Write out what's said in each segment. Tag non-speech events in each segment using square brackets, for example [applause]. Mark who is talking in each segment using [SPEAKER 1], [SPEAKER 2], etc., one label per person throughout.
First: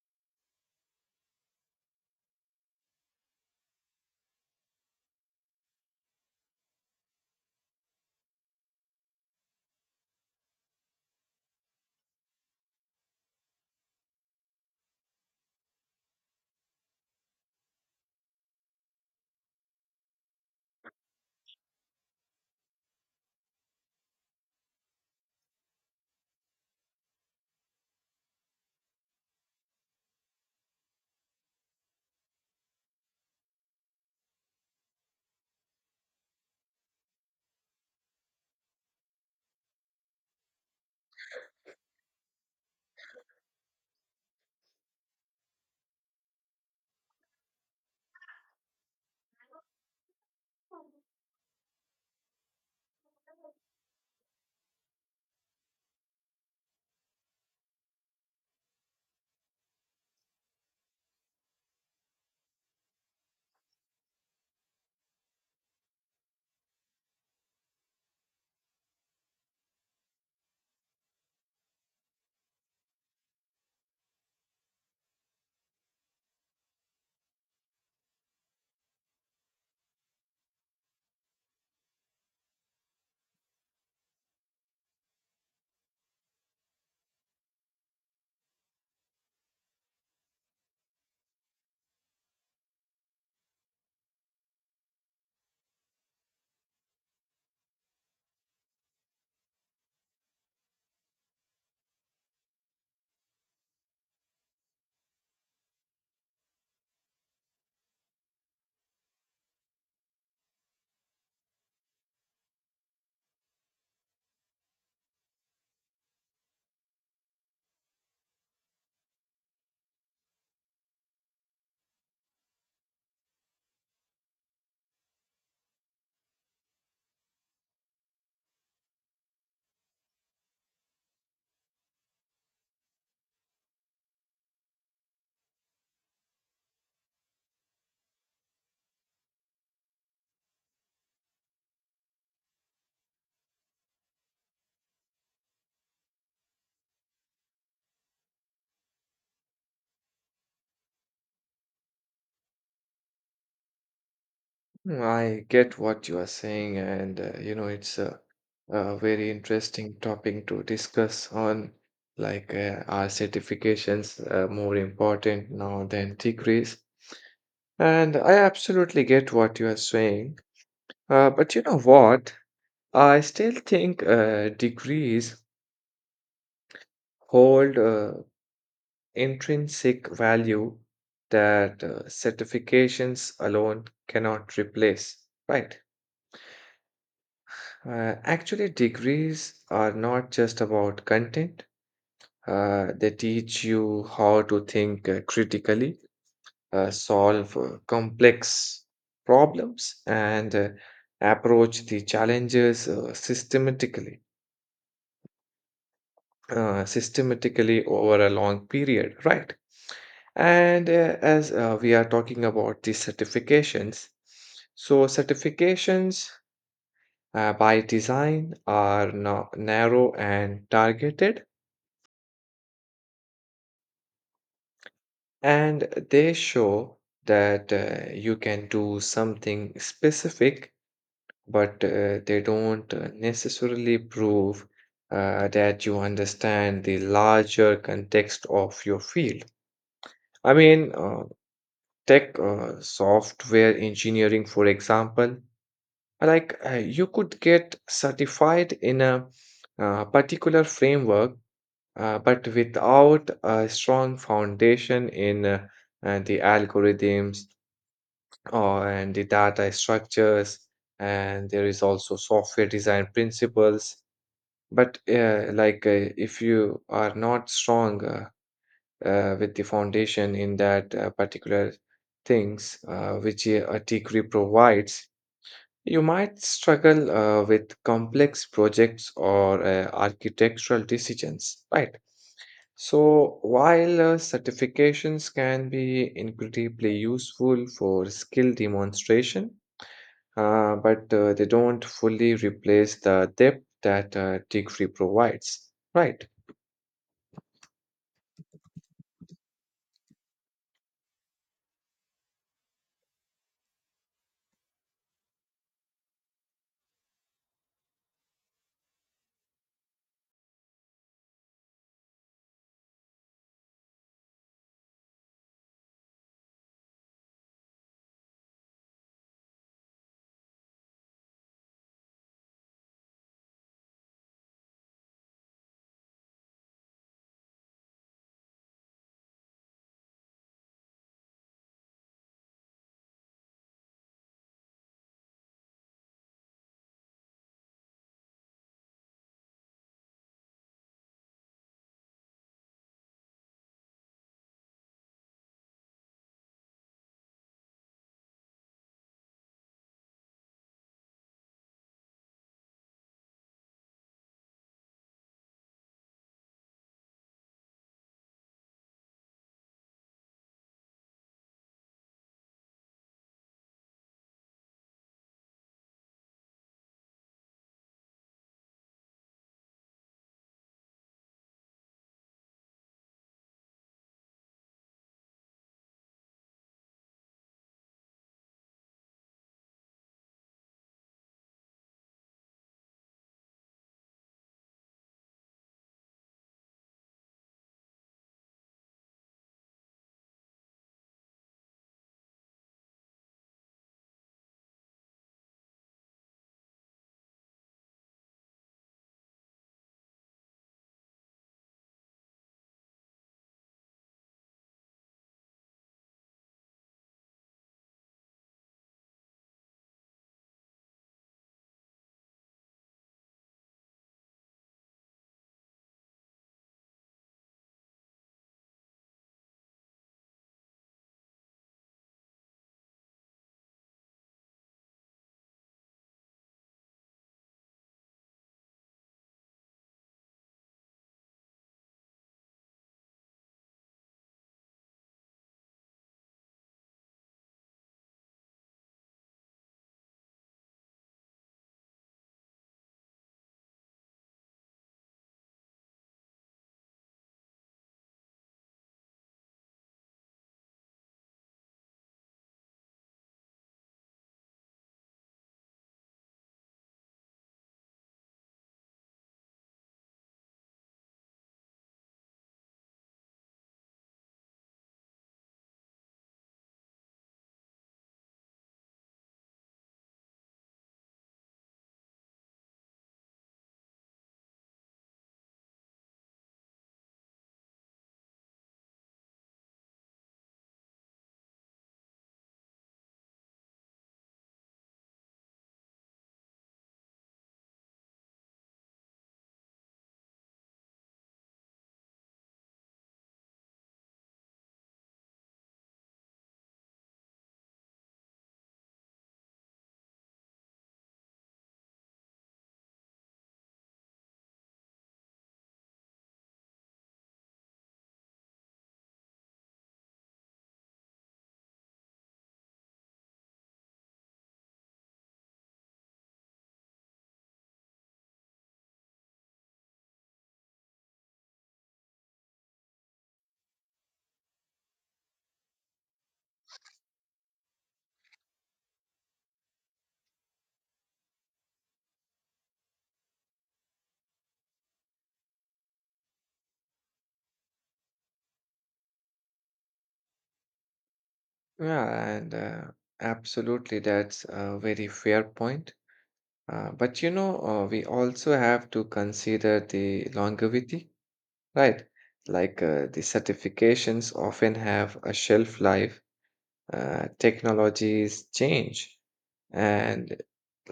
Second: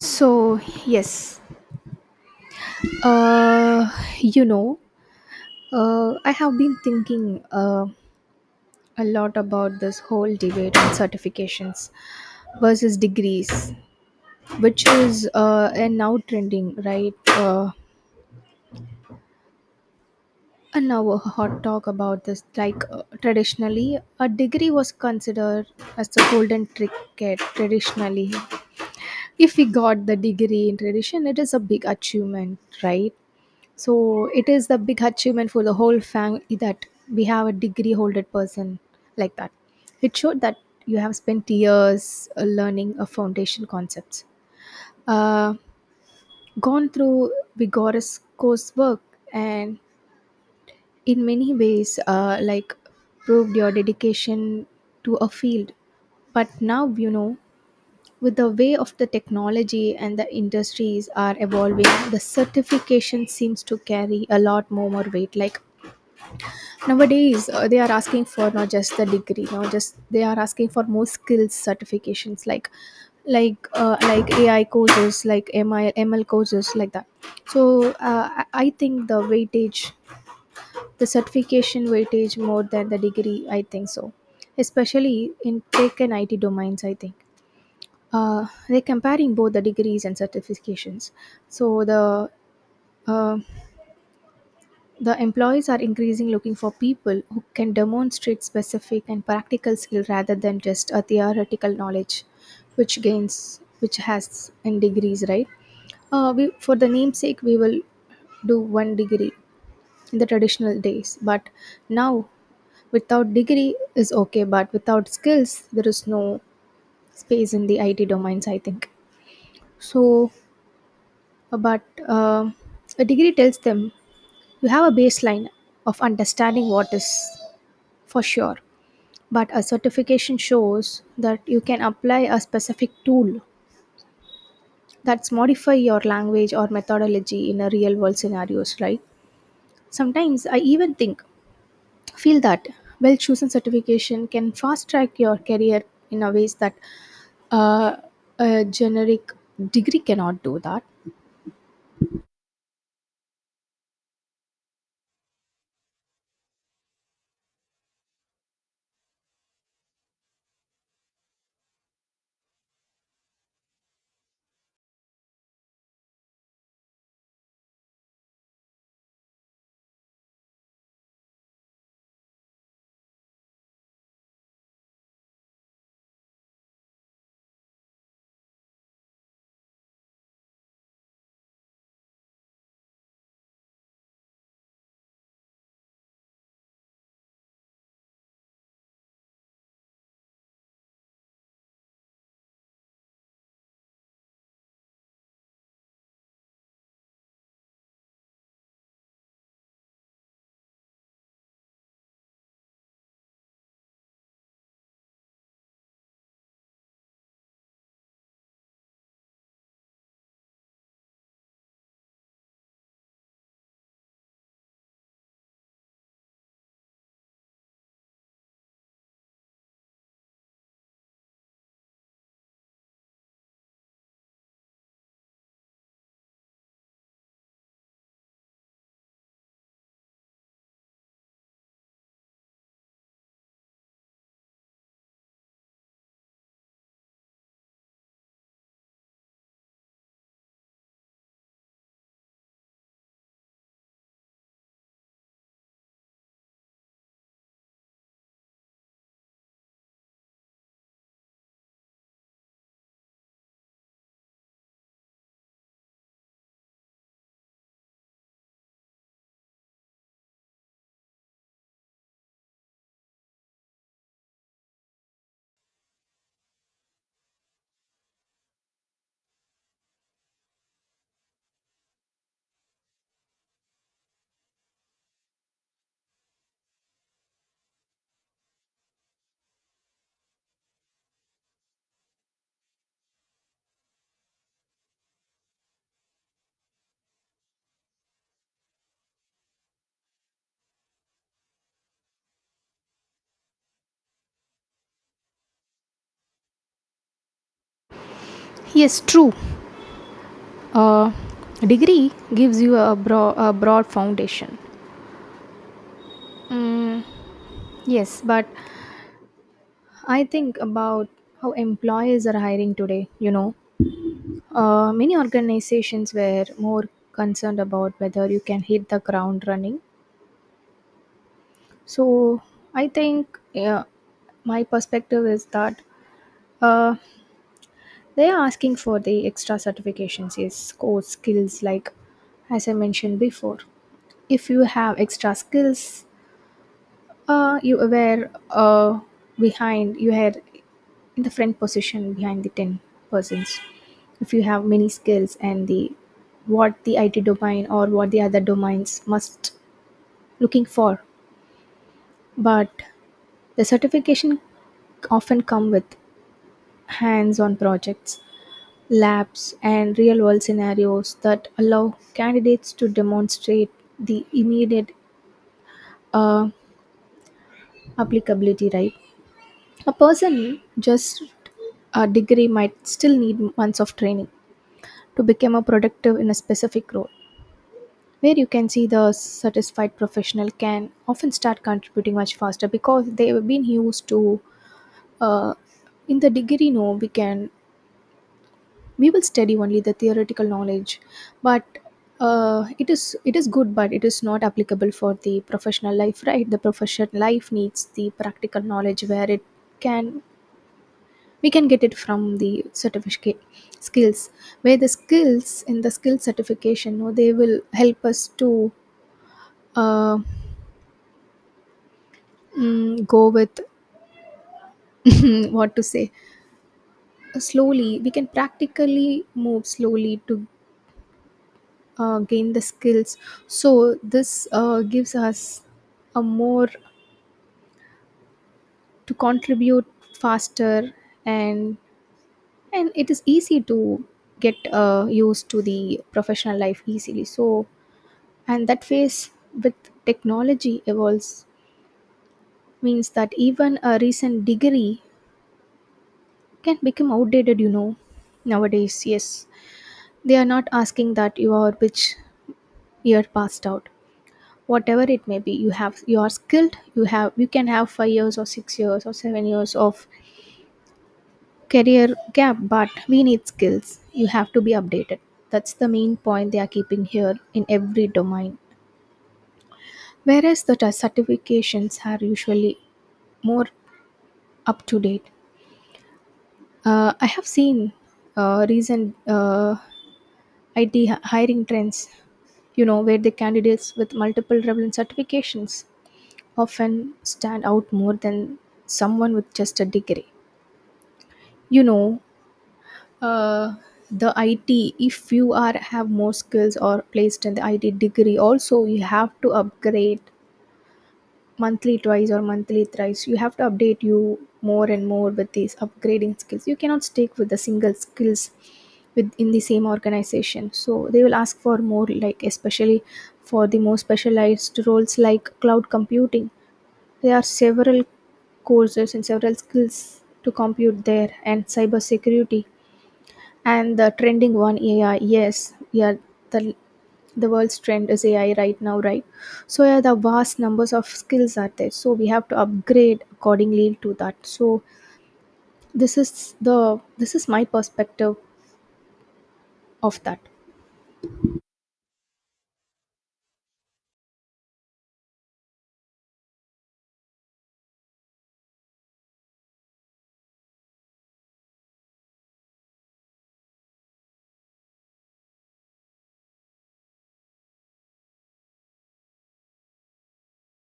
[SPEAKER 1] So, yes, uh, you know, I have been thinking a lot about this whole debate on certifications versus degrees, which is and now trending, right? And Now a hot talk about this. Traditionally, a degree was considered as the golden ticket. Traditionally, if we got the degree in tradition, it is a big achievement, right? So it is the big achievement for the whole family that we have a degree holder person like that. It showed that you have spent years learning a foundation concepts, uh, gone through vigorous coursework, and in many ways, proved your dedication to a field. But now, you know, with the way of the technology and the industries are evolving, the certification seems to carry a lot more weight. Like nowadays they are asking for not just the degree, not just they are asking for more skills certifications like like ai courses like mi ml courses like that. So I think the weightage, the certification weightage more than the degree, I think so. Especially in tech and it domains, I think uh, they're comparing both the degrees and certifications. So uh, the employees are increasingly looking for people who can demonstrate specific and practical skill rather than just a theoretical knowledge, which gains, which has in degrees, right? We, for the namesake, we will do one degree in the traditional days, but now without degree is okay, but without skills, there is no space in the IT domains, I think. So, but um a degree tells them you have a baseline of understanding what is. For sure. But a certification shows that you can apply a specific tool that's modify your language or methodology in a real world scenarios, right? Sometimes I even think, feel that well chosen certification can fast track your career in a ways that uh, a generic degree cannot do that.
[SPEAKER 2] Mm, I get what you are saying, and it's a very interesting topic to discuss on. Like, are certifications more important now than degrees? And I absolutely get what you are saying. But you know what? I still think degrees hold intrinsic value that certifications alone cannot replace, right? Actually, degrees are not just about content. They teach you how to think critically, solve complex problems, and approach the challenges systematically over a long period, right? And as we are talking about the certifications, so certifications by design are now narrow and targeted. And they show that you can do something specific, but they don't necessarily prove that you understand the larger context of your field. I mean, tech software engineering, for example, like you could get certified in a particular framework, but without a strong foundation in the algorithms and the data structures, and there is also software design principles. But like if you are not strong with the foundation in that particular things which a degree provides, you might struggle with complex projects or architectural decisions, right? So while certifications can be incredibly useful for skill demonstration, but they don't fully replace the depth that degree provides. Right.
[SPEAKER 1] Yes, true. Uh, Degree gives you a, a broad foundation. Mm, yes, but I think about how employers are hiring today. You know, many organizations were more concerned about whether you can hit the ground running. So I think, yeah, my perspective is that uh, they are asking for the extra certifications, yes, core skills like as I mentioned before. If you have extra skills, you were behind, you had in the front position behind the 10 persons. If you have many skills and the what the IT domain or what the other domains must looking for. But the certification often come with hands-on projects, labs and real-world scenarios that allow candidates to demonstrate the immediate uh, applicability, right? A person just a degree might still need months of training to become a productive in a specific role, where you can see the satisfied professional can often start contributing much faster because they have been used to uh, in the degree, no, we will study only the theoretical knowledge. But it is, it is good, but it is not applicable for the professional life, right? The professional life needs the practical knowledge, where it can, we can get it from the certificate skills, where the skills in the skill certification, no, they will help us to uh, go with [laughs] what to say, slowly we can practically move slowly to gain the skills. So this gives us a more to contribute faster, and and it is easy to get used to the professional life easily. So and that phase with technology evolves means that even a recent degree can become outdated, you know, nowadays. Yes, they are not asking that you are which year passed out. Whatever it may be, you have, you are skilled. You have, you can have 5 years or 6 years or 7 years of career gap, but we need skills. You have to be updated. That's the main point they are keeping here in every domain. Whereas the certifications are usually more up to date. I have seen recent IT hiring trends, you know, where the candidates with multiple relevant certifications often stand out more than someone with just a degree. You know, uh, the IT, if you are have more skills or placed in the IT degree, also you have to upgrade monthly twice or monthly thrice. You have to update you more and more with these upgrading skills. You cannot stick with the single skills within the same organization, so they will ask for more, like especially for the more specialized roles like cloud computing. There are several courses and several skills to compute there, and cybersecurity, and the trending one, AI. Yes, yeah, the the world's trend is AI right now, right? So yeah, the vast numbers of skills are there. So we have to upgrade accordingly to that. So this is my perspective of that.
[SPEAKER 2] Yeah, and absolutely, that's a very fair point. But you know, we also have to consider the longevity, right? Like the certifications often have a shelf life, technologies change, and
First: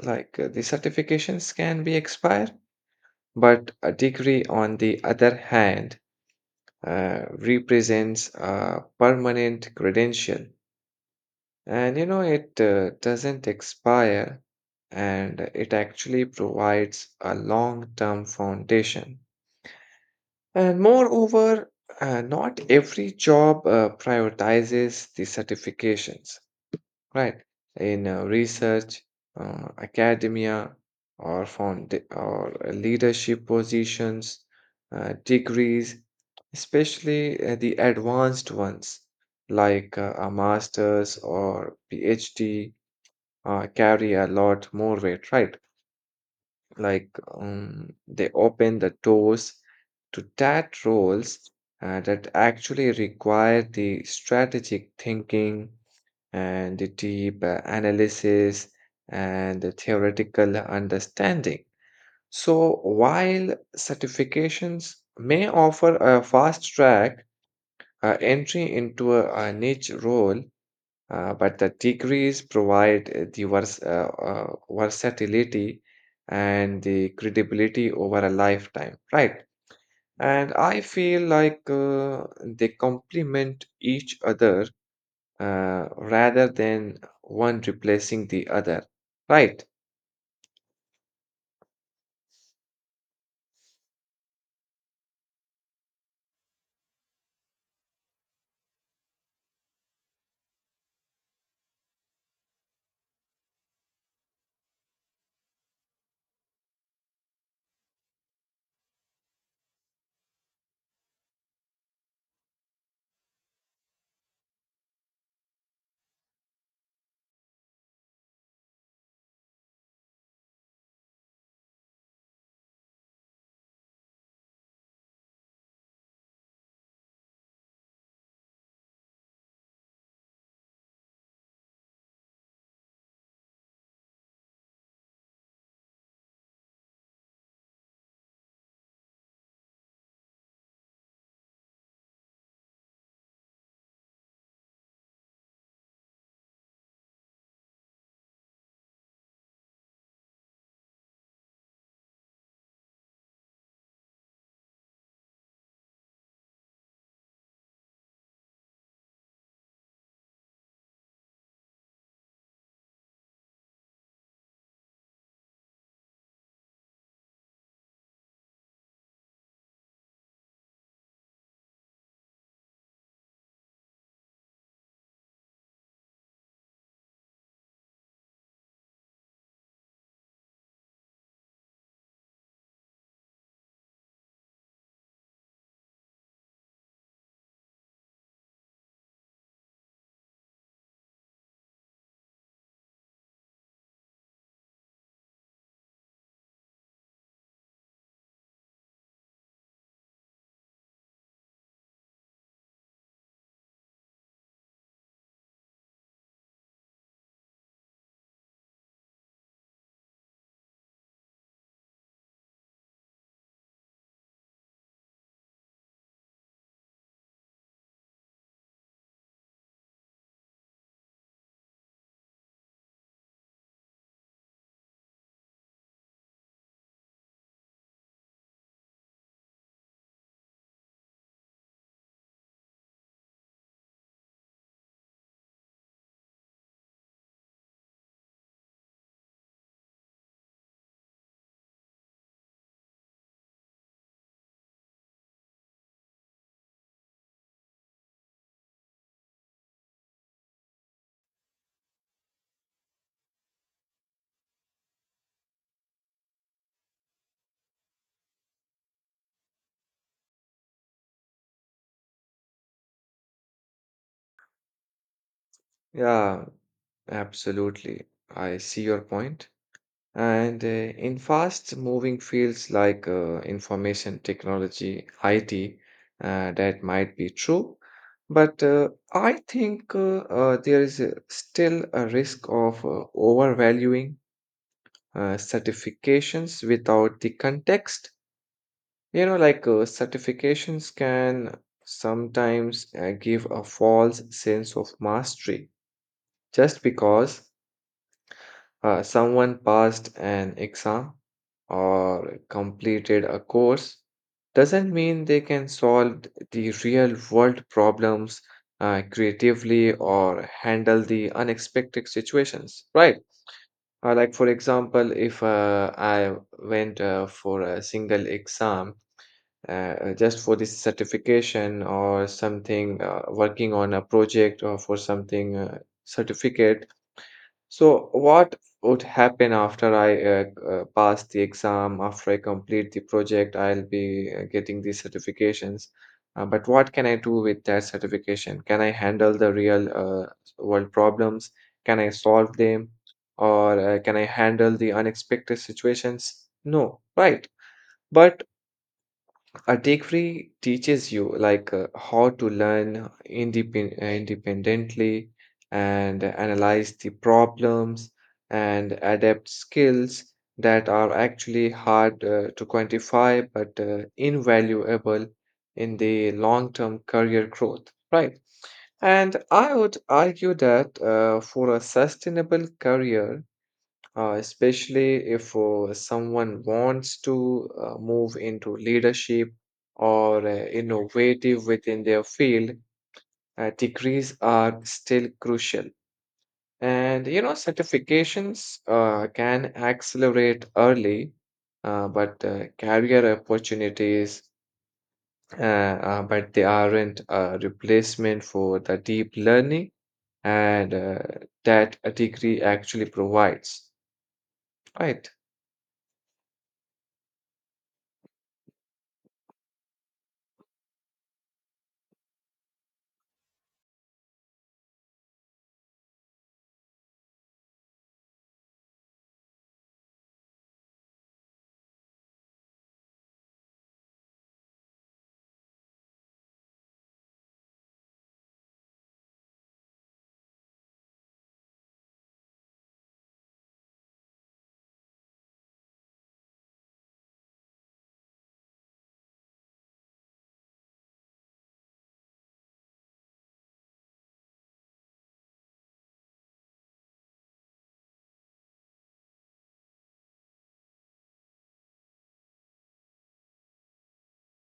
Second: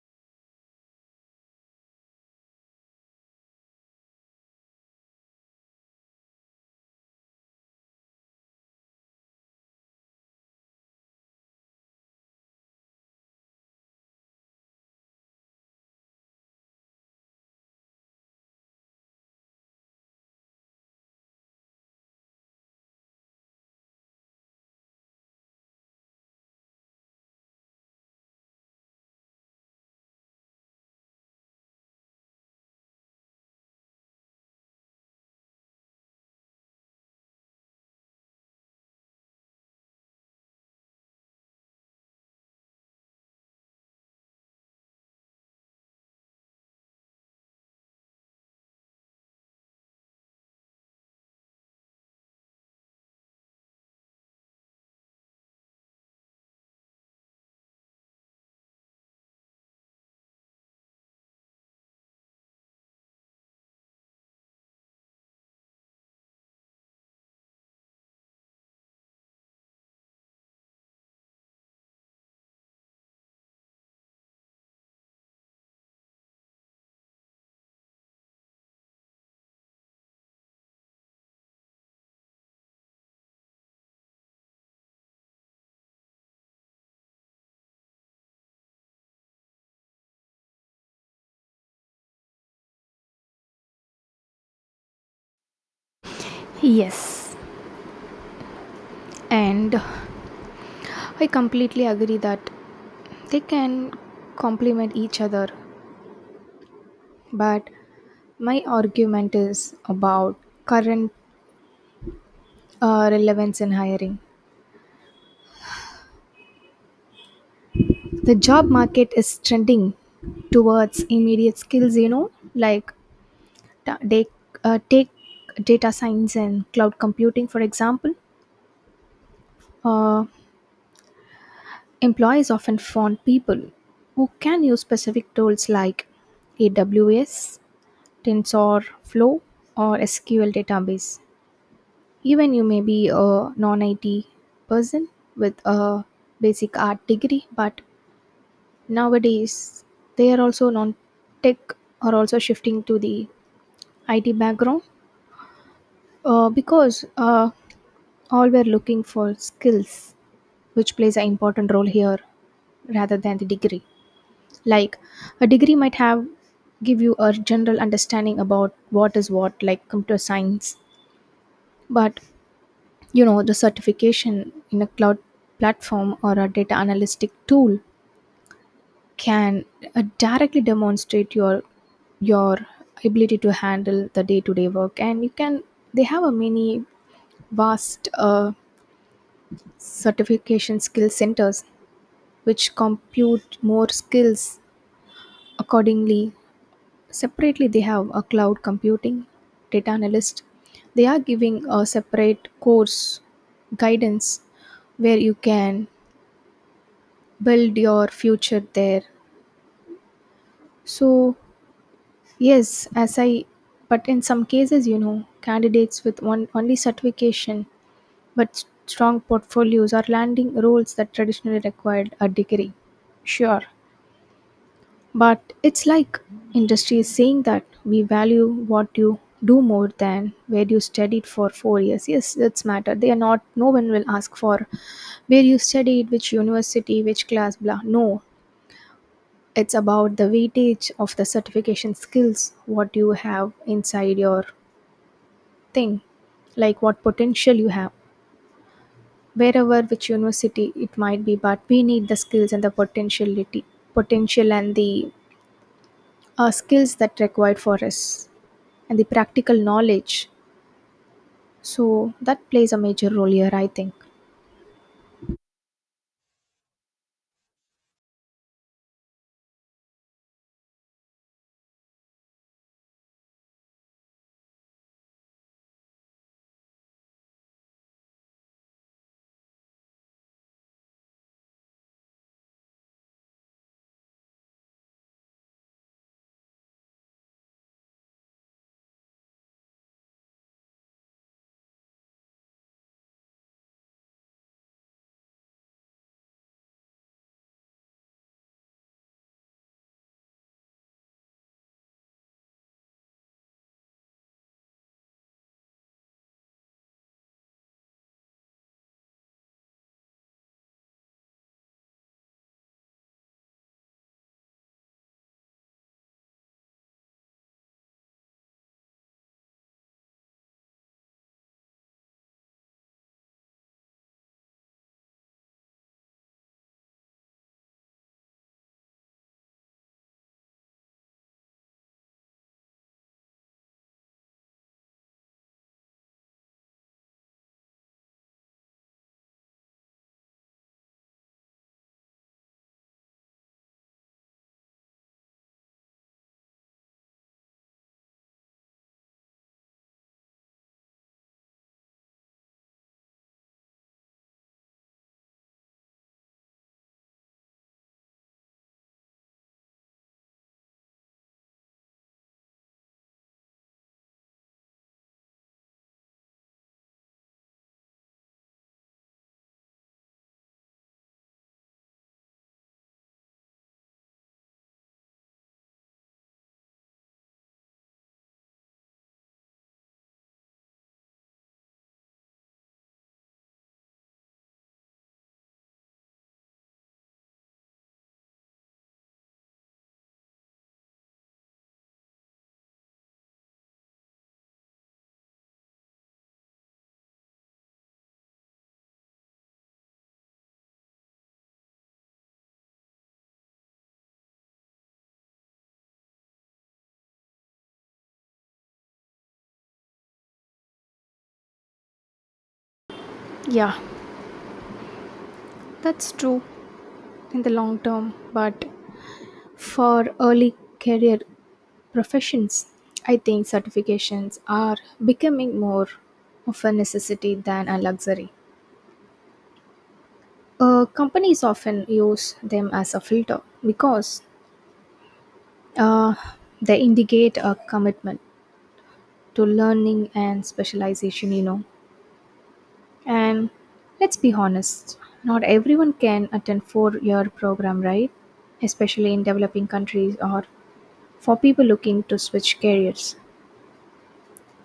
[SPEAKER 2] like the certifications can be expired. But a degree, on the other hand, represents a permanent credential, and you know it doesn't expire, and it actually provides a long term foundation. And moreover, not every job prioritizes the certifications. Right. In research, academia, or found or leadership positions, degrees, especially the advanced ones like a master's or PhD, carry a lot more weight, right? Like they open the doors to that roles that actually require the strategic thinking and the deep analysis and the theoretical understanding. So, while certifications may offer a fast track entry into a niche role, but the degrees provide versatility and the credibility over a lifetime, right? And I feel like they complement each other rather than one replacing the other. Right.
[SPEAKER 1] Yes, and I completely agree that they can complement each other. But my argument is about current relevance in hiring. The job market is trending towards immediate skills, you know, like ta- take, take data science and cloud computing, for example. Uh, Employees often want people who can use specific tools like AWS, TensorFlow or SQL database. Even you may be a non IT person with a basic art degree, but nowadays they are also non tech are also shifting to the IT background because all were looking for skills, which plays an important role here rather than the degree. Like a degree might have give you a general understanding about what is what, like computer science, but you know the certification in a cloud platform or a data analytic tool can directly demonstrate your ability to handle the day-to-day work, and you can, they have a many vast certification skill centers which compute more skills accordingly. Separately they have a cloud computing, data analyst, they are giving a separate course guidance where you can build your future there. So yes, as i, but in some cases, you know, candidates with one only certification but strong portfolios are landing roles that traditionally required a degree. Sure, but it's like industry is saying that we value what you do more than where you studied for 4 years. Yes, that's matter, they are not, no one will ask for where you studied, which university, which class, blah, no. It's about the weightage of the certification skills, what you have inside your thing, like what potential you have. Wherever which university it might be, but we need the skills and the potentiality, potential and the skills that required for us and the practical knowledge. So that plays a major role here, I think.
[SPEAKER 2] Yeah, absolutely. I see your point. And in fast moving fields like information technology, IT, that might be true. But I think there is still a risk of overvaluing certifications without the context. You know, like certifications can sometimes give a false sense of mastery just because someone passed an exam or completed a course doesn't mean they can solve the real world problems creatively or handle the unexpected situations, right? Like, for example, if I went for a single exam just for this certification or something, working on a project or for something certificate. So, what would happen after I pass the exam, after I complete the project, I'll be getting these certifications. But what can I do with that certification? Can I handle the real world problems? Can I solve them? Or can I handle the unexpected situations? No, right. But a degree teaches you like how to learn independently and analyze the problems and adapt skills that are actually hard to quantify but invaluable in the long-term career growth, right? And I would argue that for a sustainable career, especially if someone wants to move into leadership or innovative within their field, degrees are still crucial. And you know, certifications can accelerate early, but career opportunities, but they aren't a replacement for the deep learning and that a degree actually provides. Right.
[SPEAKER 1] Yeah, that's true in the long term, but for early career professions, I think certifications are becoming more of a necessity than a luxury. Companies often use them as a filter because uh, they indicate a commitment to learning and specialization, you know. And let's be honest, not everyone can attend four-year program, right? Especially in developing countries or for people looking to switch careers.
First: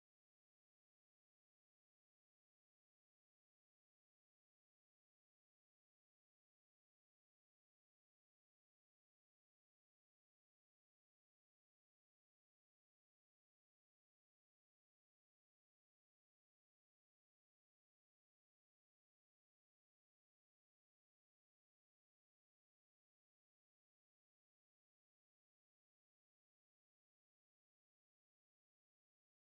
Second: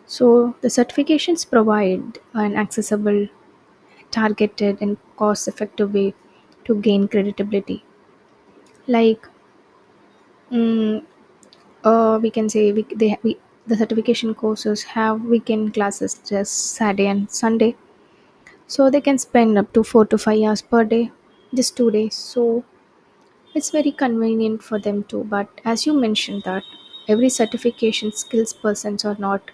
[SPEAKER 1] So the certifications provide an accessible, targeted and cost effective way to gain credibility. Like mm, we can say we, the certification courses have weekend classes, just saturday and sunday, so they can spend up to 4 to 5 hours per day, just 2 days, so it's very convenient for them too. But as you mentioned that every certification skills persons are not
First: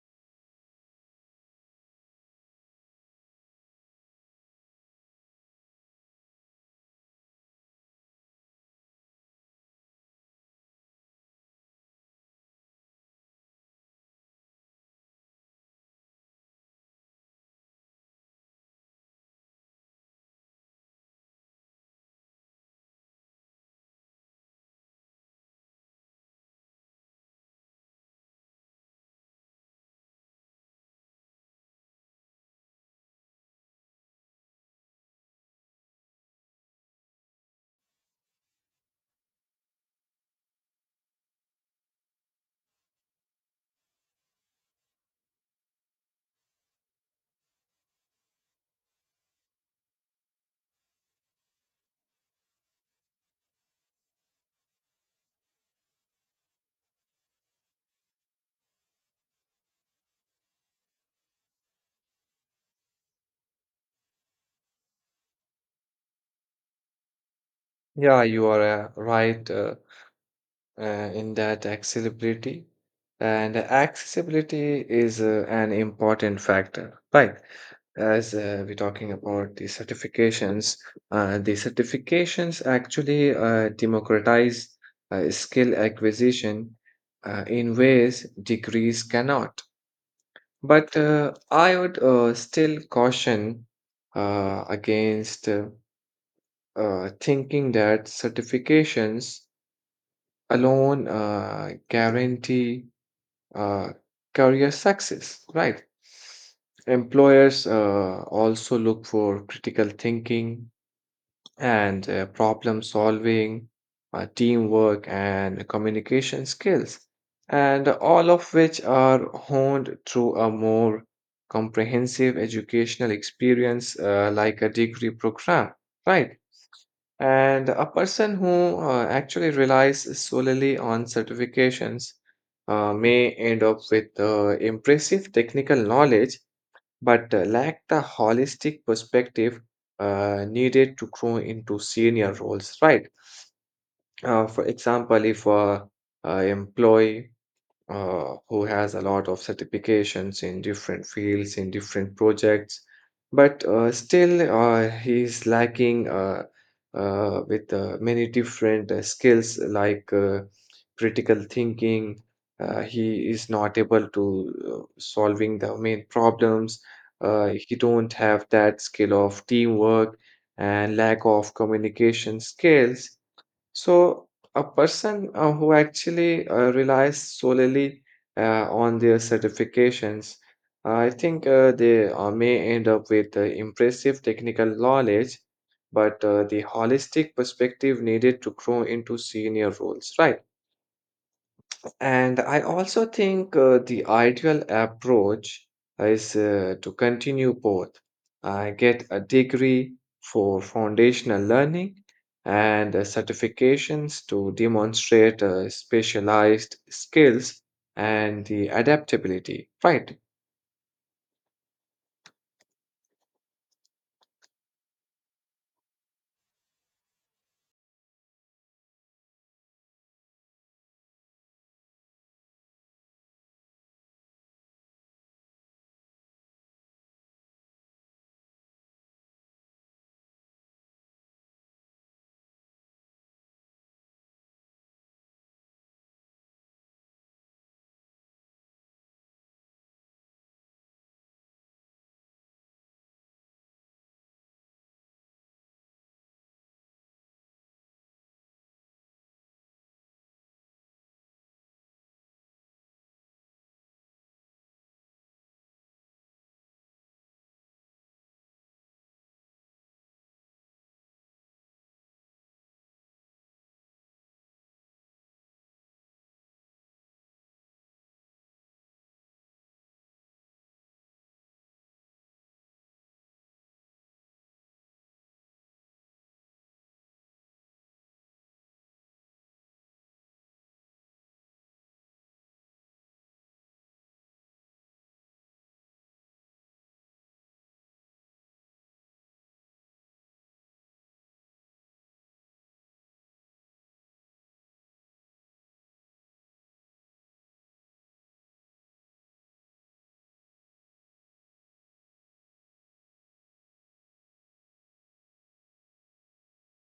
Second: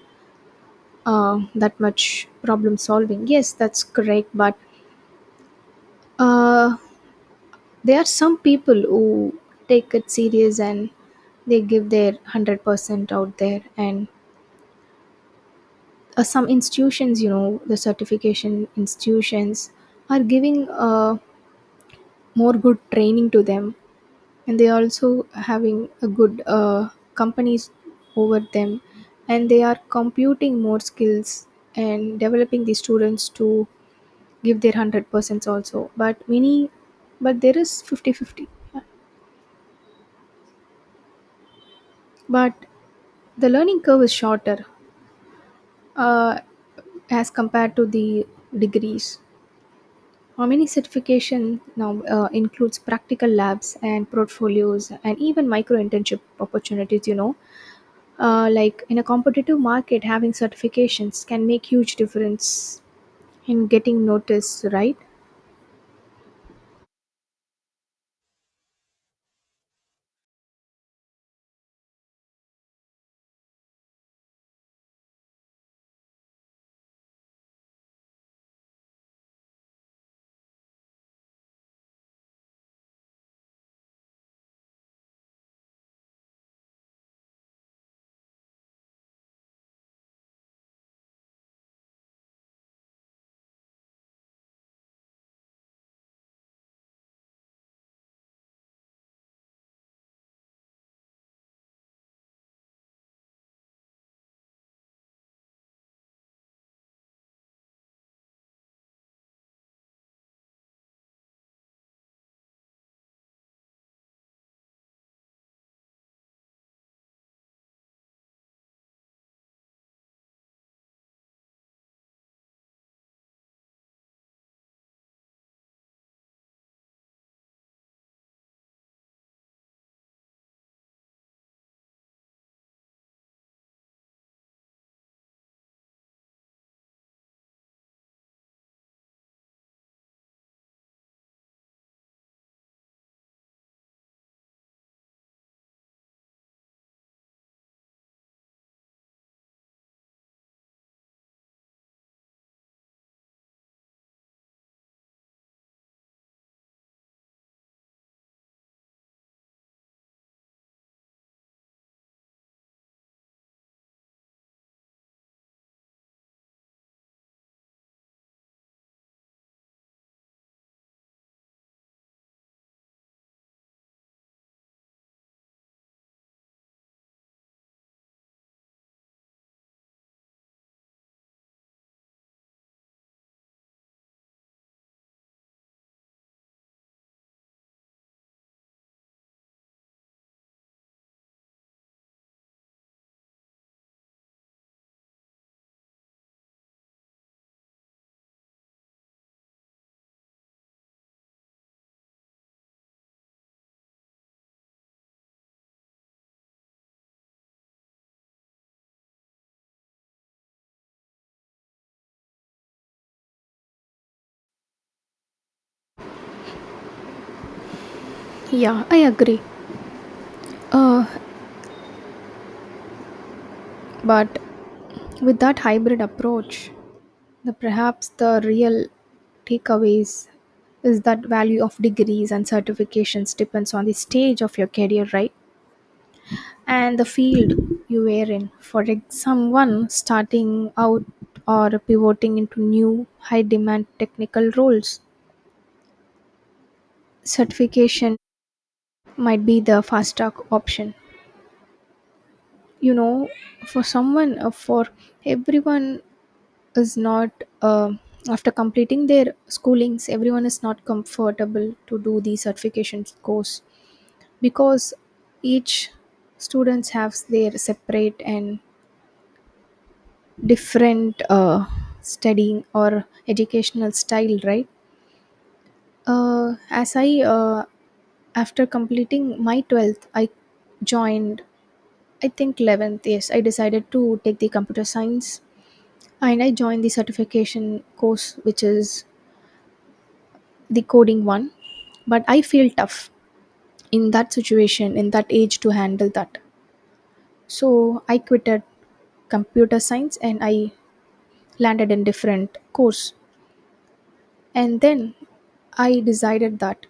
[SPEAKER 1] that much problem solving, yes, that's correct. But uh, there are some people who take it serious and they give their 100% out there, and some institutions, you know, the certification institutions are giving more good training to them, and they also having a good companies over them, and they are computing more skills and developing the students to give their 100% also. But many, but there is 50 50, but the learning curve is shorter uh, as compared to the degrees. How many certification now includes practical labs and portfolios and even micro internship opportunities. You know, in a competitive market, having certifications can make huge difference in getting noticed, right?
[SPEAKER 2] Yeah, you are right. In that accessibility. And accessibility is an important factor, right? As we're talking about the certifications actually democratize skill acquisition in ways degrees cannot. But I would still caution against thinking that certifications alone guarantee uh, career success, right? Employers also look for critical thinking and problem solving, teamwork, and communication skills, and all of which are honed through a more comprehensive educational experience like a degree program, right? And a person who actually relies solely on certifications may end up with impressive technical knowledge, but lack the holistic perspective needed to grow into senior roles, right? For example, if a employee who has a lot of certifications in different fields, in different projects, but still he's lacking with many different skills like critical thinking. He is not able to solving the main problems. He don't have that skill of teamwork and lack of communication skills. So, a person who actually relies solely on their certifications, I think they may end up with impressive technical knowledge, but the holistic perspective needed to grow into senior roles, right? And I also think the ideal approach is to continue both. I get a degree for foundational learning and certifications to demonstrate specialized skills and the adaptability. Right.
[SPEAKER 1] Yeah, I agree. Uh, but with that hybrid approach, the perhaps the real takeaways is that value of degrees and certifications depends on the stage of your career, right? And the field you were in. Someone starting out or pivoting into new high demand technical roles, certification might be the fast track option. You know, for someone, for everyone is not uh, After completing their schoolings, everyone is not comfortable to do the certification course because each students have their separate and different studying or educational style, right? As I After completing my 12th, I joined, I think, 11th. Yes, I decided to take the computer science and I joined the certification course, which is the coding one, but I feel tough in that situation, in that age, to handle that. So I quitted computer science and I landed in different course. And then I decided that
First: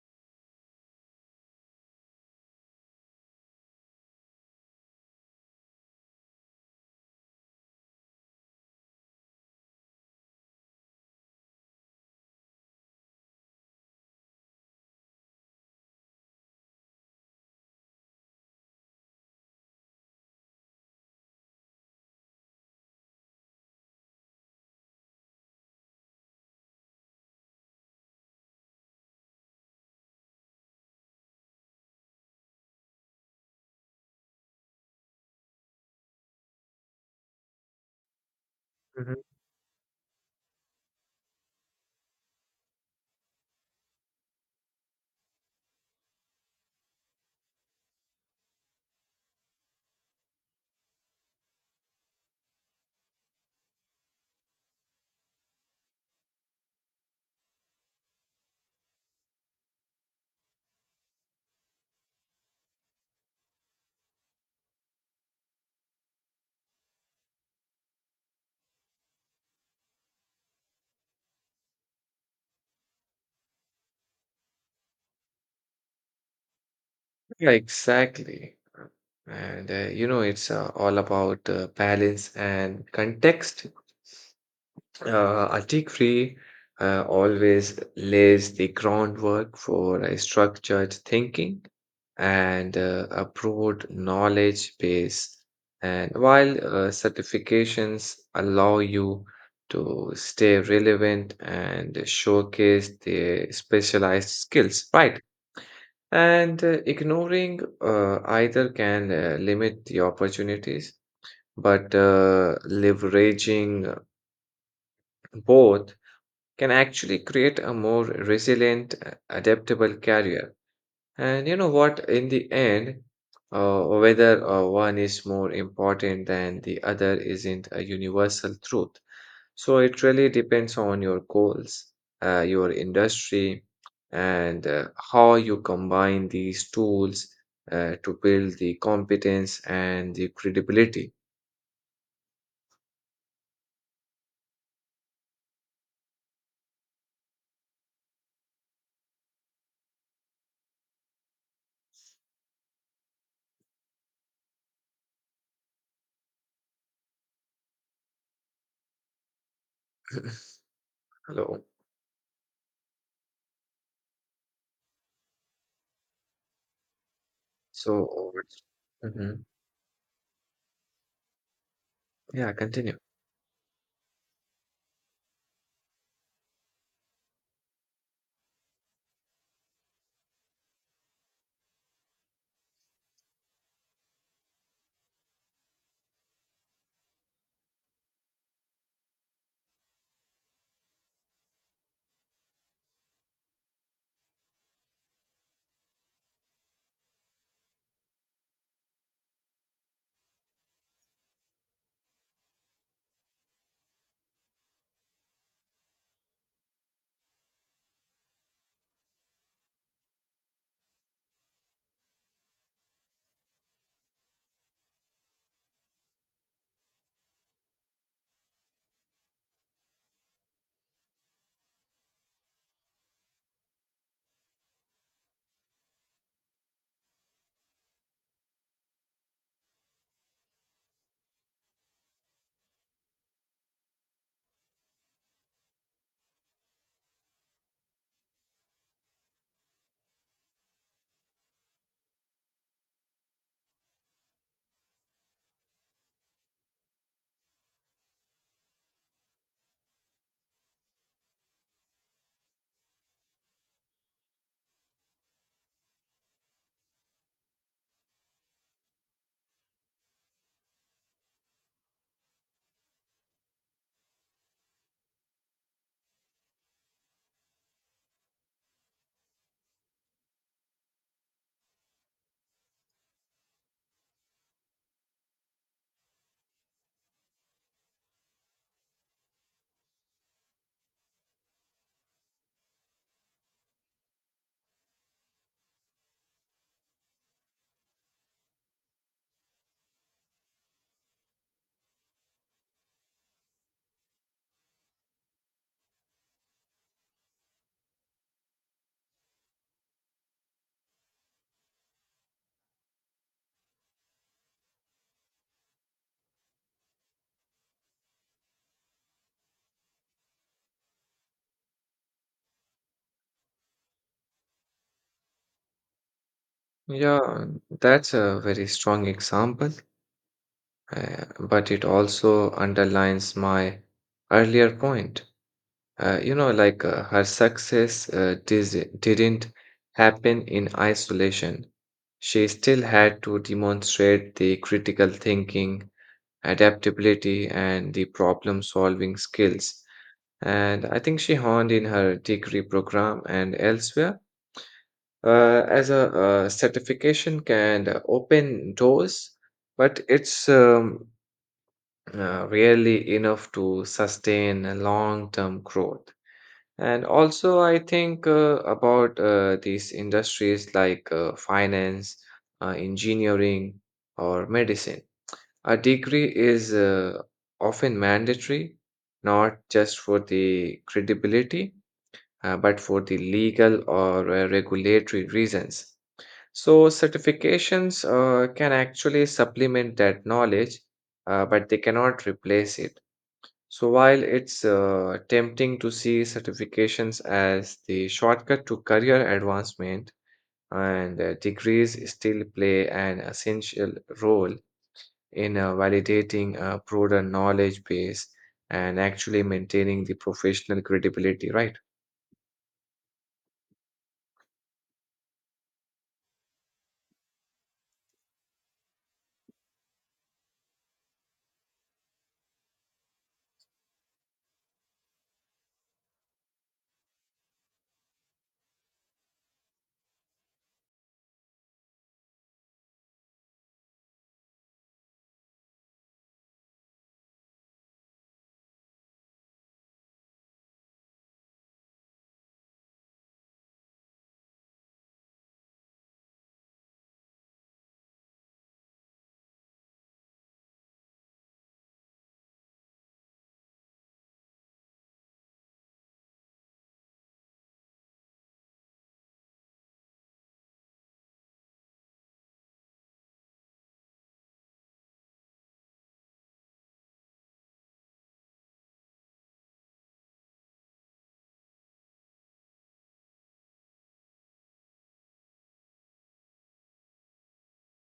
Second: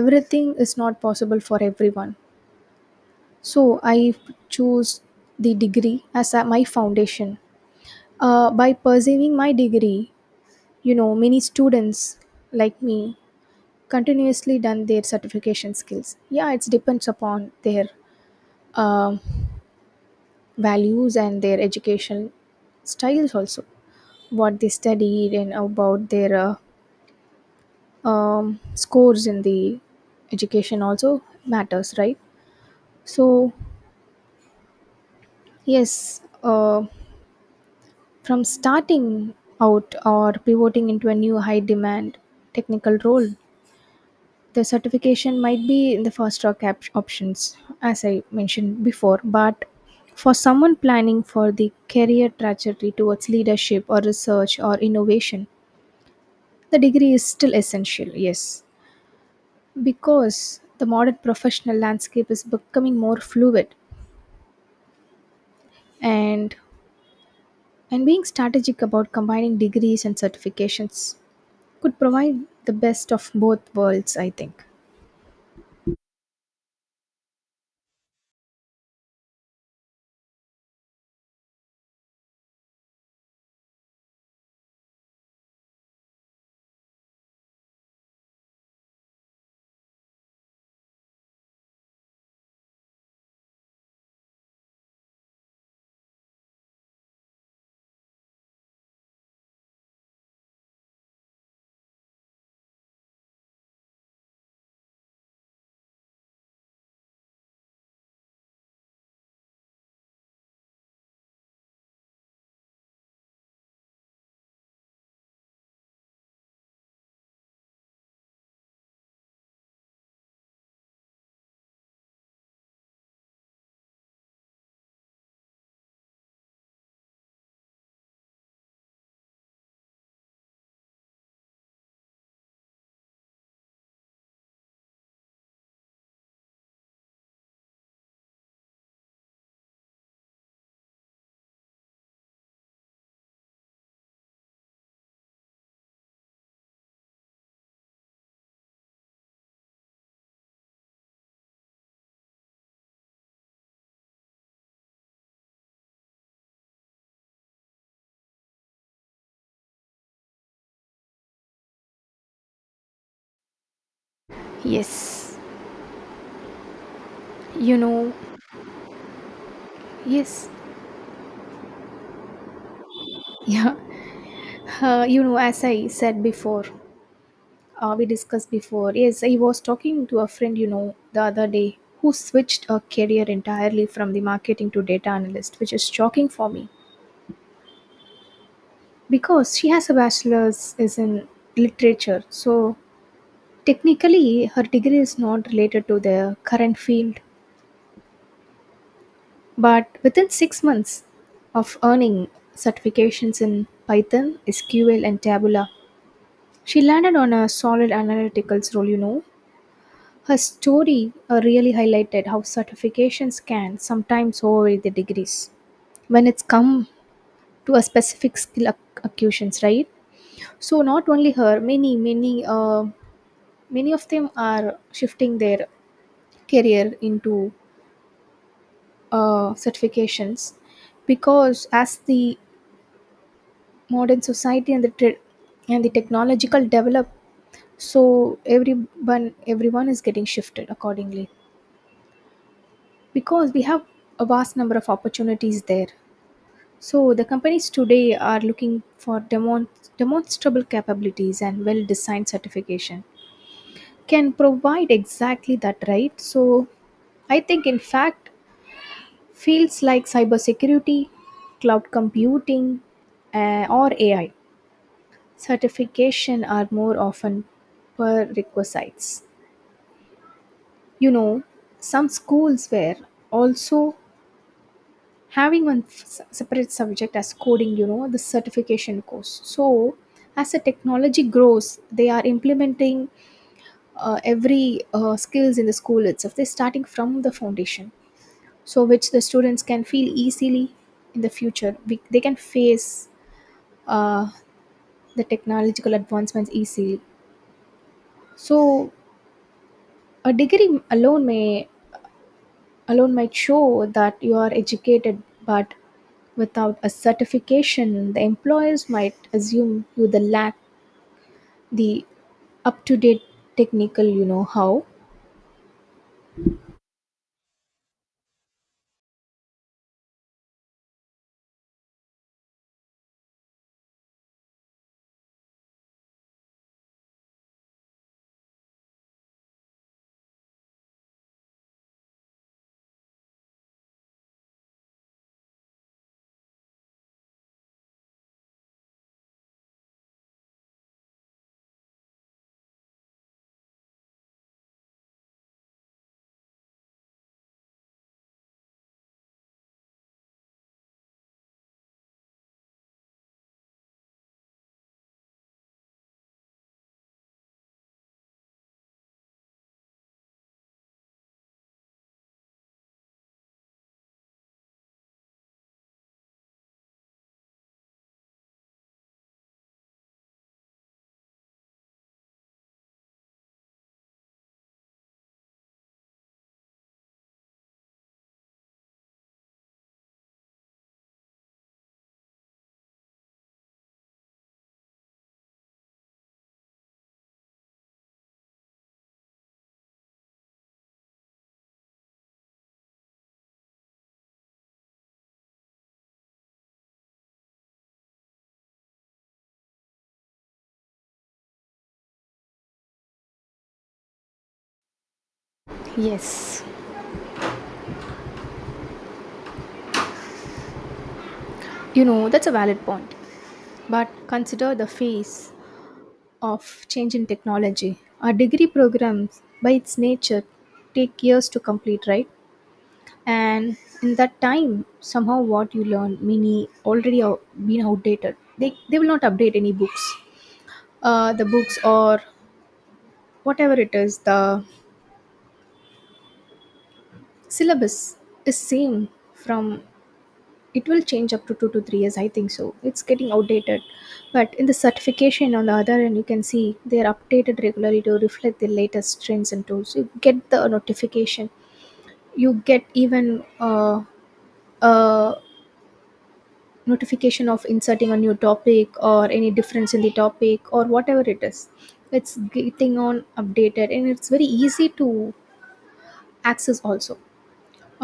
[SPEAKER 1] everything is not possible for everyone, so I chose the degree as my foundation. By pursuing my degree, you know, many students like me continuously done their certification skills. Yeah, it depends upon their um values and their education styles also. What they studied and about their scores in the education also matters, right? So yes, from
[SPEAKER 2] Mhm.
[SPEAKER 1] starting out or pivoting into a new high demand technical role, the certification might be in the fast track options, as I mentioned before. But for someone planning for the career trajectory towards leadership or research or innovation, the degree is still essential, yes, because the modern professional landscape is becoming more fluid. And and being strategic about combining degrees and certifications could provide the best of both worlds, I think.
[SPEAKER 2] Yeah, exactly. And it's all about balance and context. Article always lays the groundwork for a structured thinking and a broad knowledge base. And while certifications allow you to stay relevant and showcase the specialized skills, right? And ignoring either can limit the opportunities, but leveraging both can actually create a more resilient, adaptable career. And you know what? In the end, whether one is more important than the other isn't a universal truth. So it really depends on your goals, your industry, and how you combine these tools to build the competence and the credibility. Hello.
[SPEAKER 1] Yes, you know.
[SPEAKER 2] So, Mhm.
[SPEAKER 1] Yes.
[SPEAKER 2] Yeah, continue.
[SPEAKER 1] [laughs] Yeah. You know, as I said before, we discussed before, yes, I was talking to a friend, you know, the other day who switched her career entirely from the marketing to data analyst, which is shocking for me because she has a bachelor's is in literature. So technically, her degree is not related to the current field, but within 6 months of earning certifications in Python, SQL, and Taboola, she landed on a solid analyticals role, you know. Her story really highlighted how certifications can sometimes override the degrees when it's come to a specific skill accusations, right? So not only her, many of them are shifting their career into certifications, because as the modern society and the and the technological develop, so everyone is getting shifted accordingly, because we have a vast number of opportunities there. So the companies today are looking for demonstrable capabilities, and well-designed certification can provide exactly that, right? So I think, in fact, fields like cybersecurity, cloud computing, or AI certification are more often prerequisites. You know, some schools were also having one separate subject as coding, you know, the certification course. So as the technology grows, they are implementing every skills in the school itself. They're starting from the foundation, so which the students can feel easily in the future they can face uh, the technological advancements easily. So a degree alone might show that you are educated, but without a certification, the employers might assume you the lack the up to date technical, you know how.
[SPEAKER 2] Yeah, that's a very strong example, but it also underlines my earlier point. You know, like her success didn't happen in isolation. She still had to demonstrate the critical thinking, adaptability, and the problem-solving skills. And I think she honed in her degree program and elsewhere as a certification can open doors, but it's rarely enough to sustain a long-term growth. And also, I think about these industries like finance, engineering, or medicine. A degree is often mandatory, not just for the credibility, but for the legal or regulatory reasons. So certifications can actually supplement that knowledge, but they cannot replace it. So while it's tempting to see certifications as the shortcut to career advancement, and degrees still play an essential role in validating a broader knowledge base and actually maintaining the professional credibility, right?
[SPEAKER 1] Yes, you know, that's a valid point. But consider the phase of change in technology. Our degree programs, by its nature, take years to complete, right? And in that time, somehow what you learn, many already been outdated. They will not update any books. The books, or whatever it is, the syllabus is same from, it will change up to 2 to 3 years, I think. So it's getting outdated. But in the certification, on the other end, you can see they are updated regularly to reflect the latest trends and tools. You get the notification, you get even a notification of inserting a new topic or any difference in the topic or whatever it is. It's getting on updated and it's very easy to access also.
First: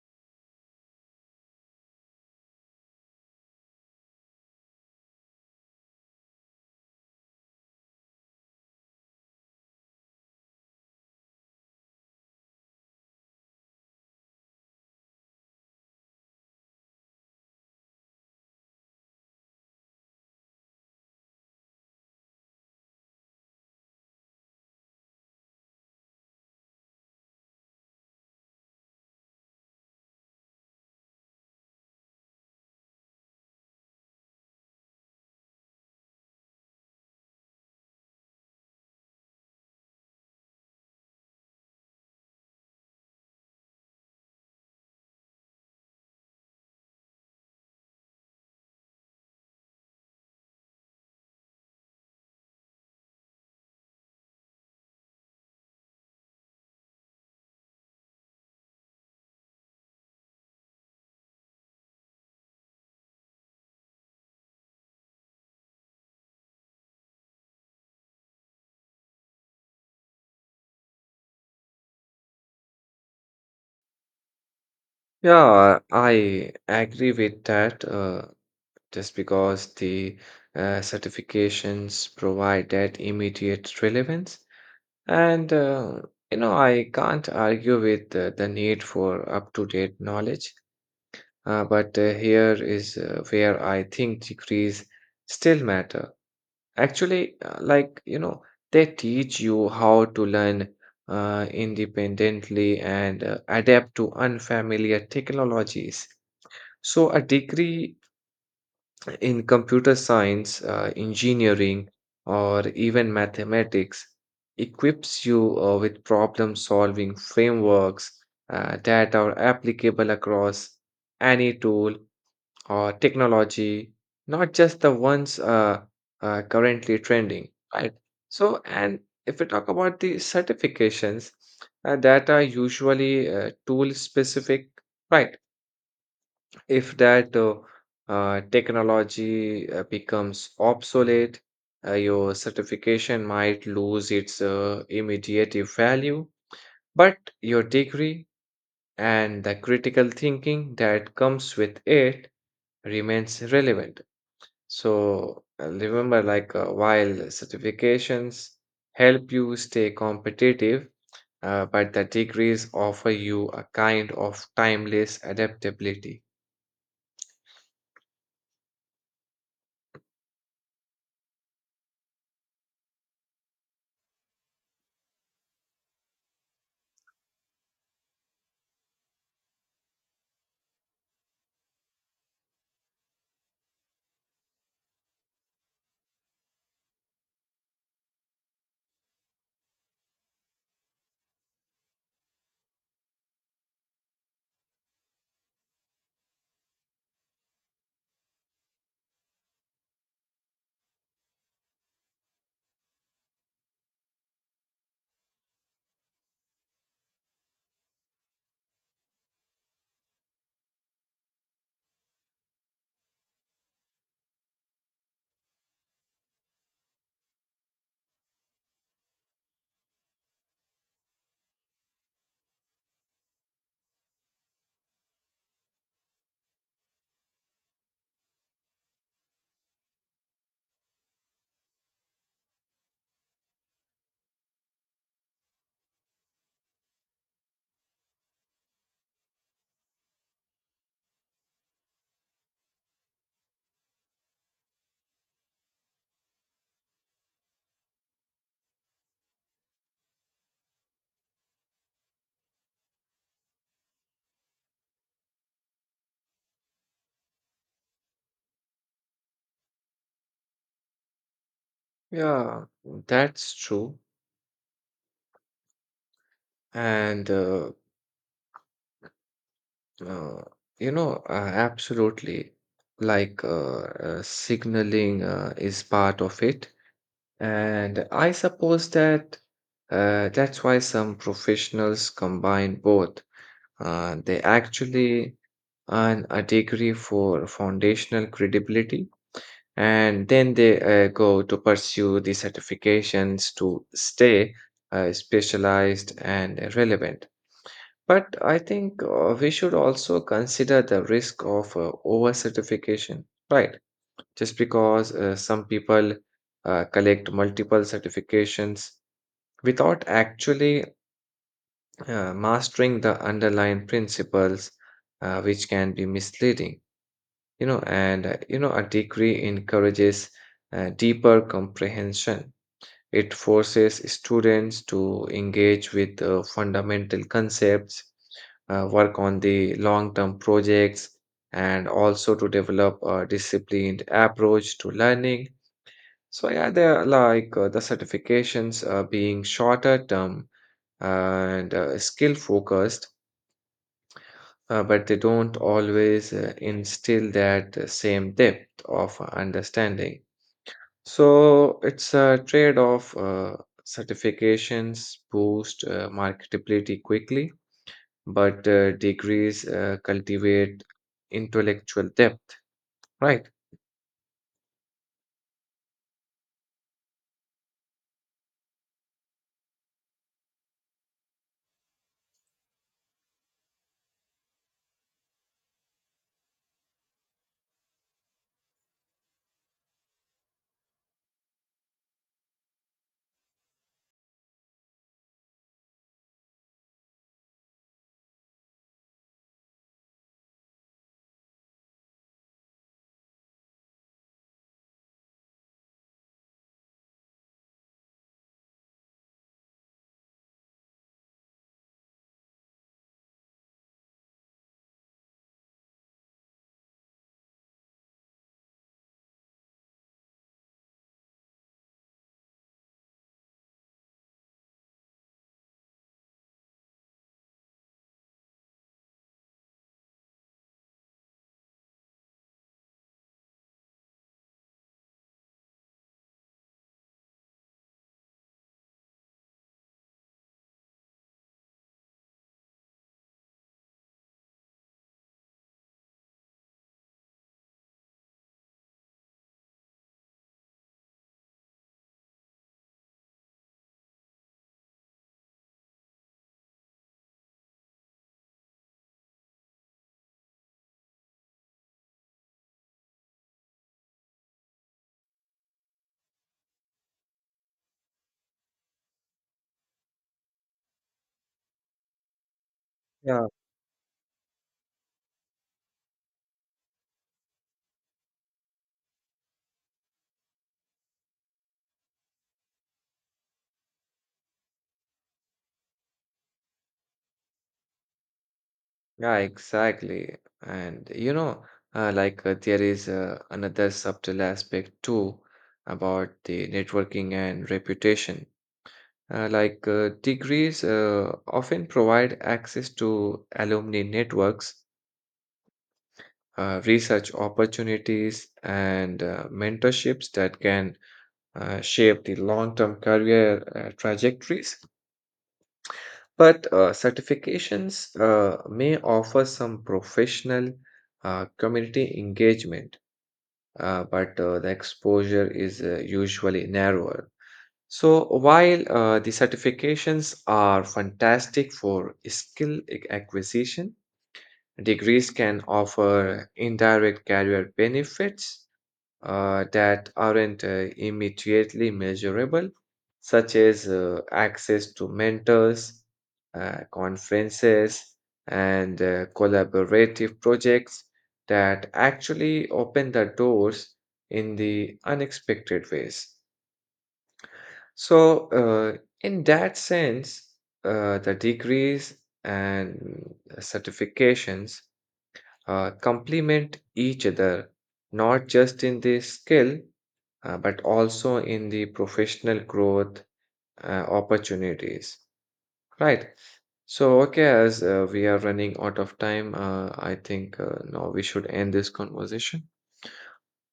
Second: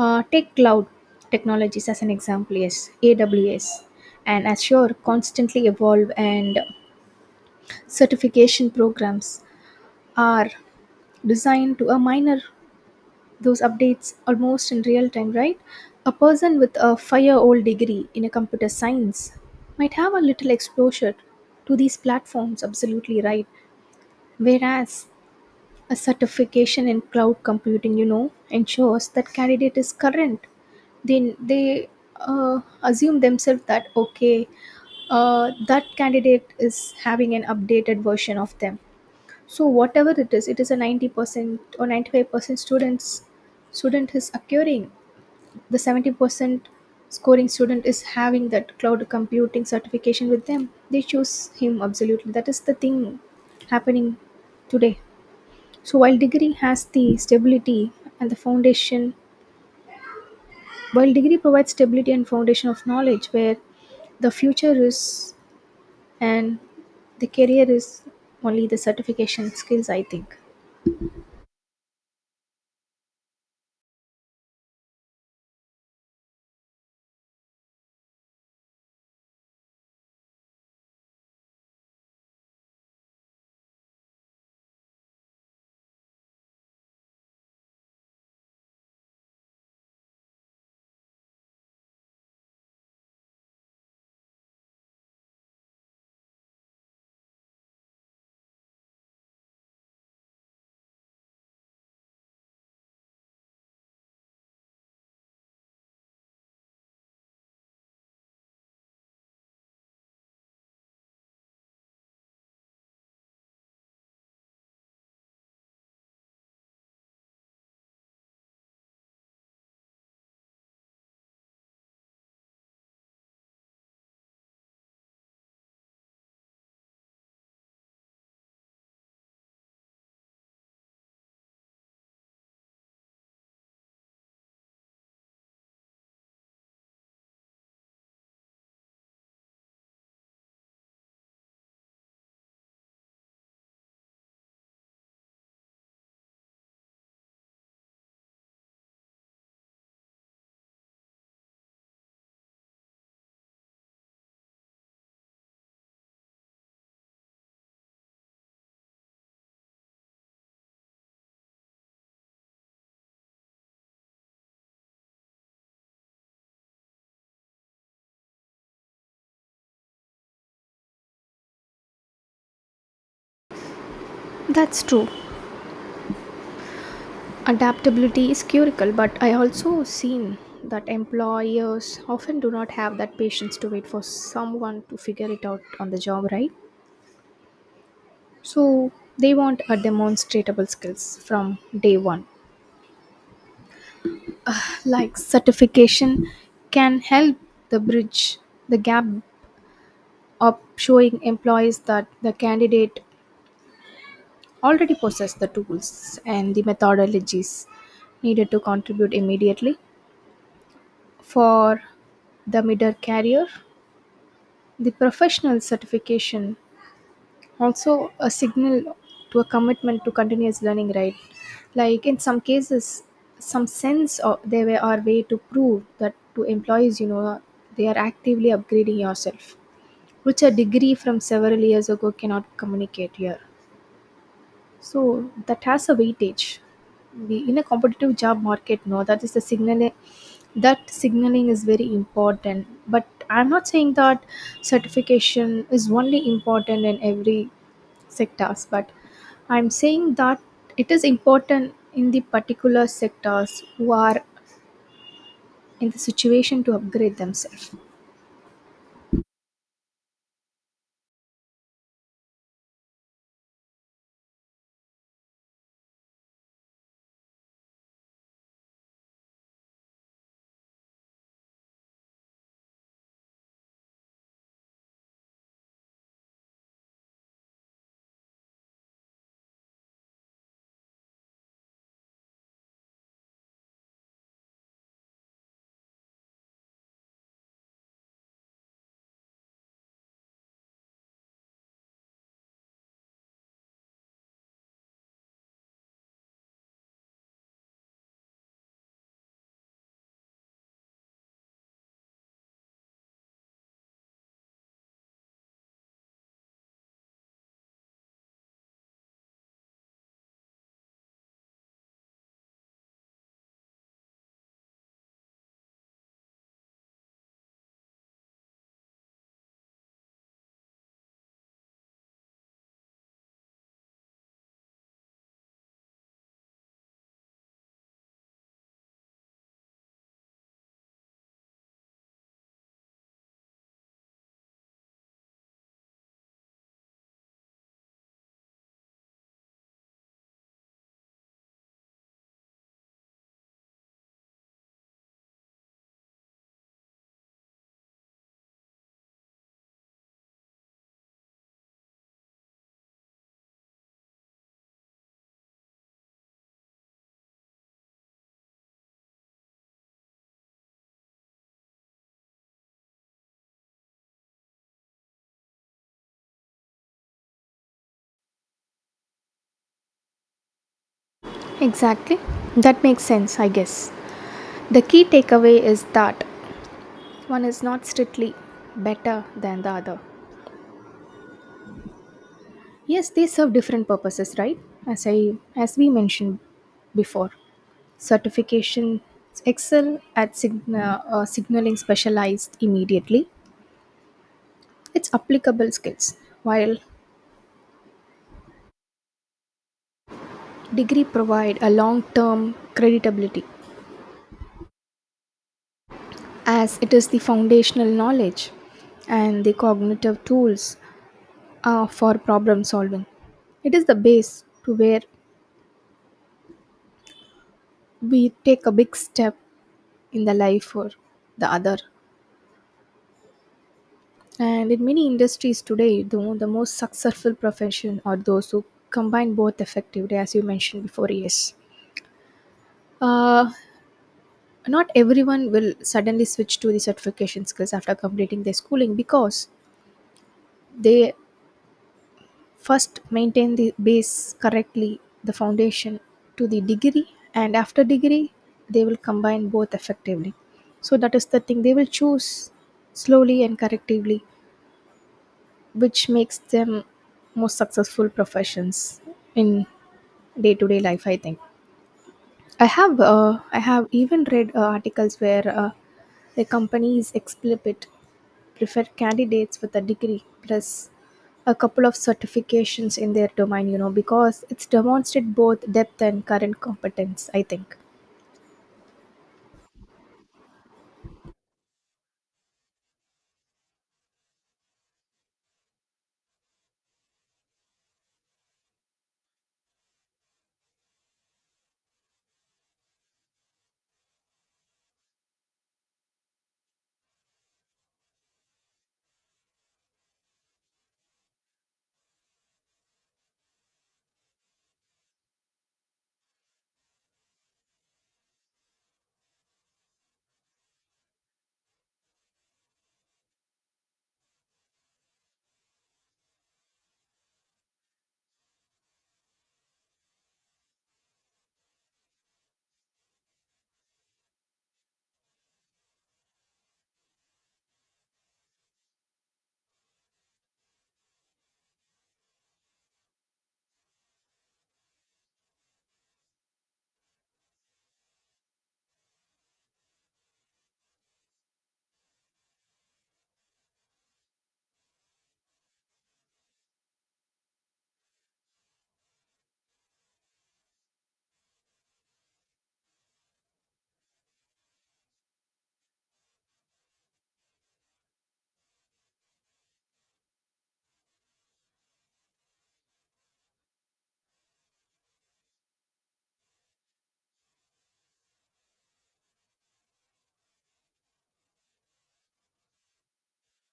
[SPEAKER 1] Take cloud technologies as an example. Yes, AWS and Azure constantly evolve, and certification programs are designed to a minor those updates almost in real time, right? A person with a five-year-old degree in a computer science might have a little exposure to these platforms, absolutely right. Whereas a certification in cloud computing, you know, ensures that candidate is current. Then they assume themselves that, okay, that candidate is having an updated version of them. So whatever it is a 90% or 95% student is acquiring. The 70% scoring student is having that cloud computing certification with them. They choose him, absolutely. That is the thing happening today. So while degree has the stability and the foundation While degree provides stability and foundation of knowledge, where the future is and the career is, only the certification skills, I think.
[SPEAKER 2] Yeah, I agree with that. Just because the certifications provide that immediate relevance. And, I can't argue with the need for up to date knowledge, but here is where I think degrees still matter. Actually, like, you know, they teach you how to learn independently and adapt to unfamiliar technologies. So, a degree in computer science, engineering, or even mathematics equips you with problem solving frameworks that are applicable across any tool or technology, not just the ones currently trending, right? So, and if we talk about the certifications that are usually tool specific, right? If that technology becomes obsolete, your certification might lose its immediate value, but your degree and the critical thinking that comes with it remains relevant. So remember, like while certifications help you stay competitive, but the degrees offer you a kind of timeless adaptability.
[SPEAKER 1] That's true. Adaptability is curical, but I also seen that employers often do not have that patience to wait for someone to figure it out on the job, right? So they want a demonstratable skills from day one. Like certification can help the bridge the gap up, showing employees that the candidate already possessed the tools and the methodologies needed to contribute immediately. For the mid-year career, the professional certification also a signal to a commitment to continuous learning, right? Like in some cases, some sense of there were our way to prove that to employees, you know, they are actively upgrading yourself, which a degree from several years ago cannot communicate here. So that has a weightage. The in a competitive job market, no, that is the signaling. That signaling is very important. But I'm not saying that certification is only important in every sectors. But I'm saying that it is important in the particular sectors who are in the situation to upgrade themselves.
[SPEAKER 2] Yeah, that's true. And uh, absolutely, like signaling is part of it. And I suppose that that's why some professionals combine both. They actually earn a degree for foundational credibility, and then they go to pursue the certifications to stay specialized and relevant. But I think we should also consider the risk of overcertification, right? Just because some people collect multiple certifications without actually mastering the underlying principles, which can be misleading, a degree encourages deeper comprehension. It forces students to engage with fundamental concepts, work on the long term projects, and also to develop a disciplined approach to learning. So, yeah, they're like the certifications are being shorter term and skill focused, but they don't always instill that same depth of understanding. So it's a trade off. Certifications boost marketability quickly, but degrees cultivate intellectual depth, right?
[SPEAKER 1] Exactly. That makes sense, I guess. The key takeaway is that one is not strictly better than the other. Yes, they serve different purposes, right? As we mentioned before, certification excel at signaling specialized immediately. It's applicable skills, while degree provide a long-term creditability, as it is the foundational knowledge and the cognitive tools for problem solving. It is the base to where we take a big step in the life or the other. And in many industries today, though, the most successful profession are those who combine both effectively, as you mentioned before, yes. Uh, Not everyone will suddenly switch to the certification skills after completing their schooling, because they first maintain the base correctly, the foundation to the degree, and after degree, they will combine both effectively. So that is the thing, they will choose slowly and correctively, which makes them most successful professions in day-to-day life, I think.
[SPEAKER 2] Yeah.
[SPEAKER 1] I have even read articles where the companies explicit prefer candidates with a degree plus a couple of certifications in their domain, you know, because it's demonstrate both depth and current competence, I think.
[SPEAKER 2] Yeah, exactly. And you know, like there is another subtle aspect too about the networking and reputation. Like degrees often provide access to alumni networks, research opportunities, and mentorships that can shape the long term career trajectories. But certifications may offer some professional community engagement, but the exposure is usually narrower. So, while the certifications are fantastic for skill acquisition, degrees can offer indirect career benefits that aren't immediately measurable, such as access to mentors, conferences, and collaborative projects that actually open the doors in the unexpected ways. So, in that sense, the degrees and certifications complement each other, not just in the skill but also in the professional growth opportunities, right? So, okay, as we are running out of time, I think now we should end this conversation.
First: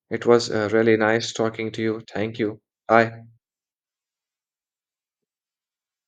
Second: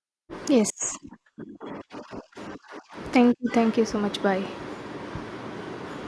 [SPEAKER 2] It was really
[SPEAKER 1] Yes,
[SPEAKER 2] nice talking to you. Thank you. Bye.
[SPEAKER 1] thank you. Thank you so much. Bye.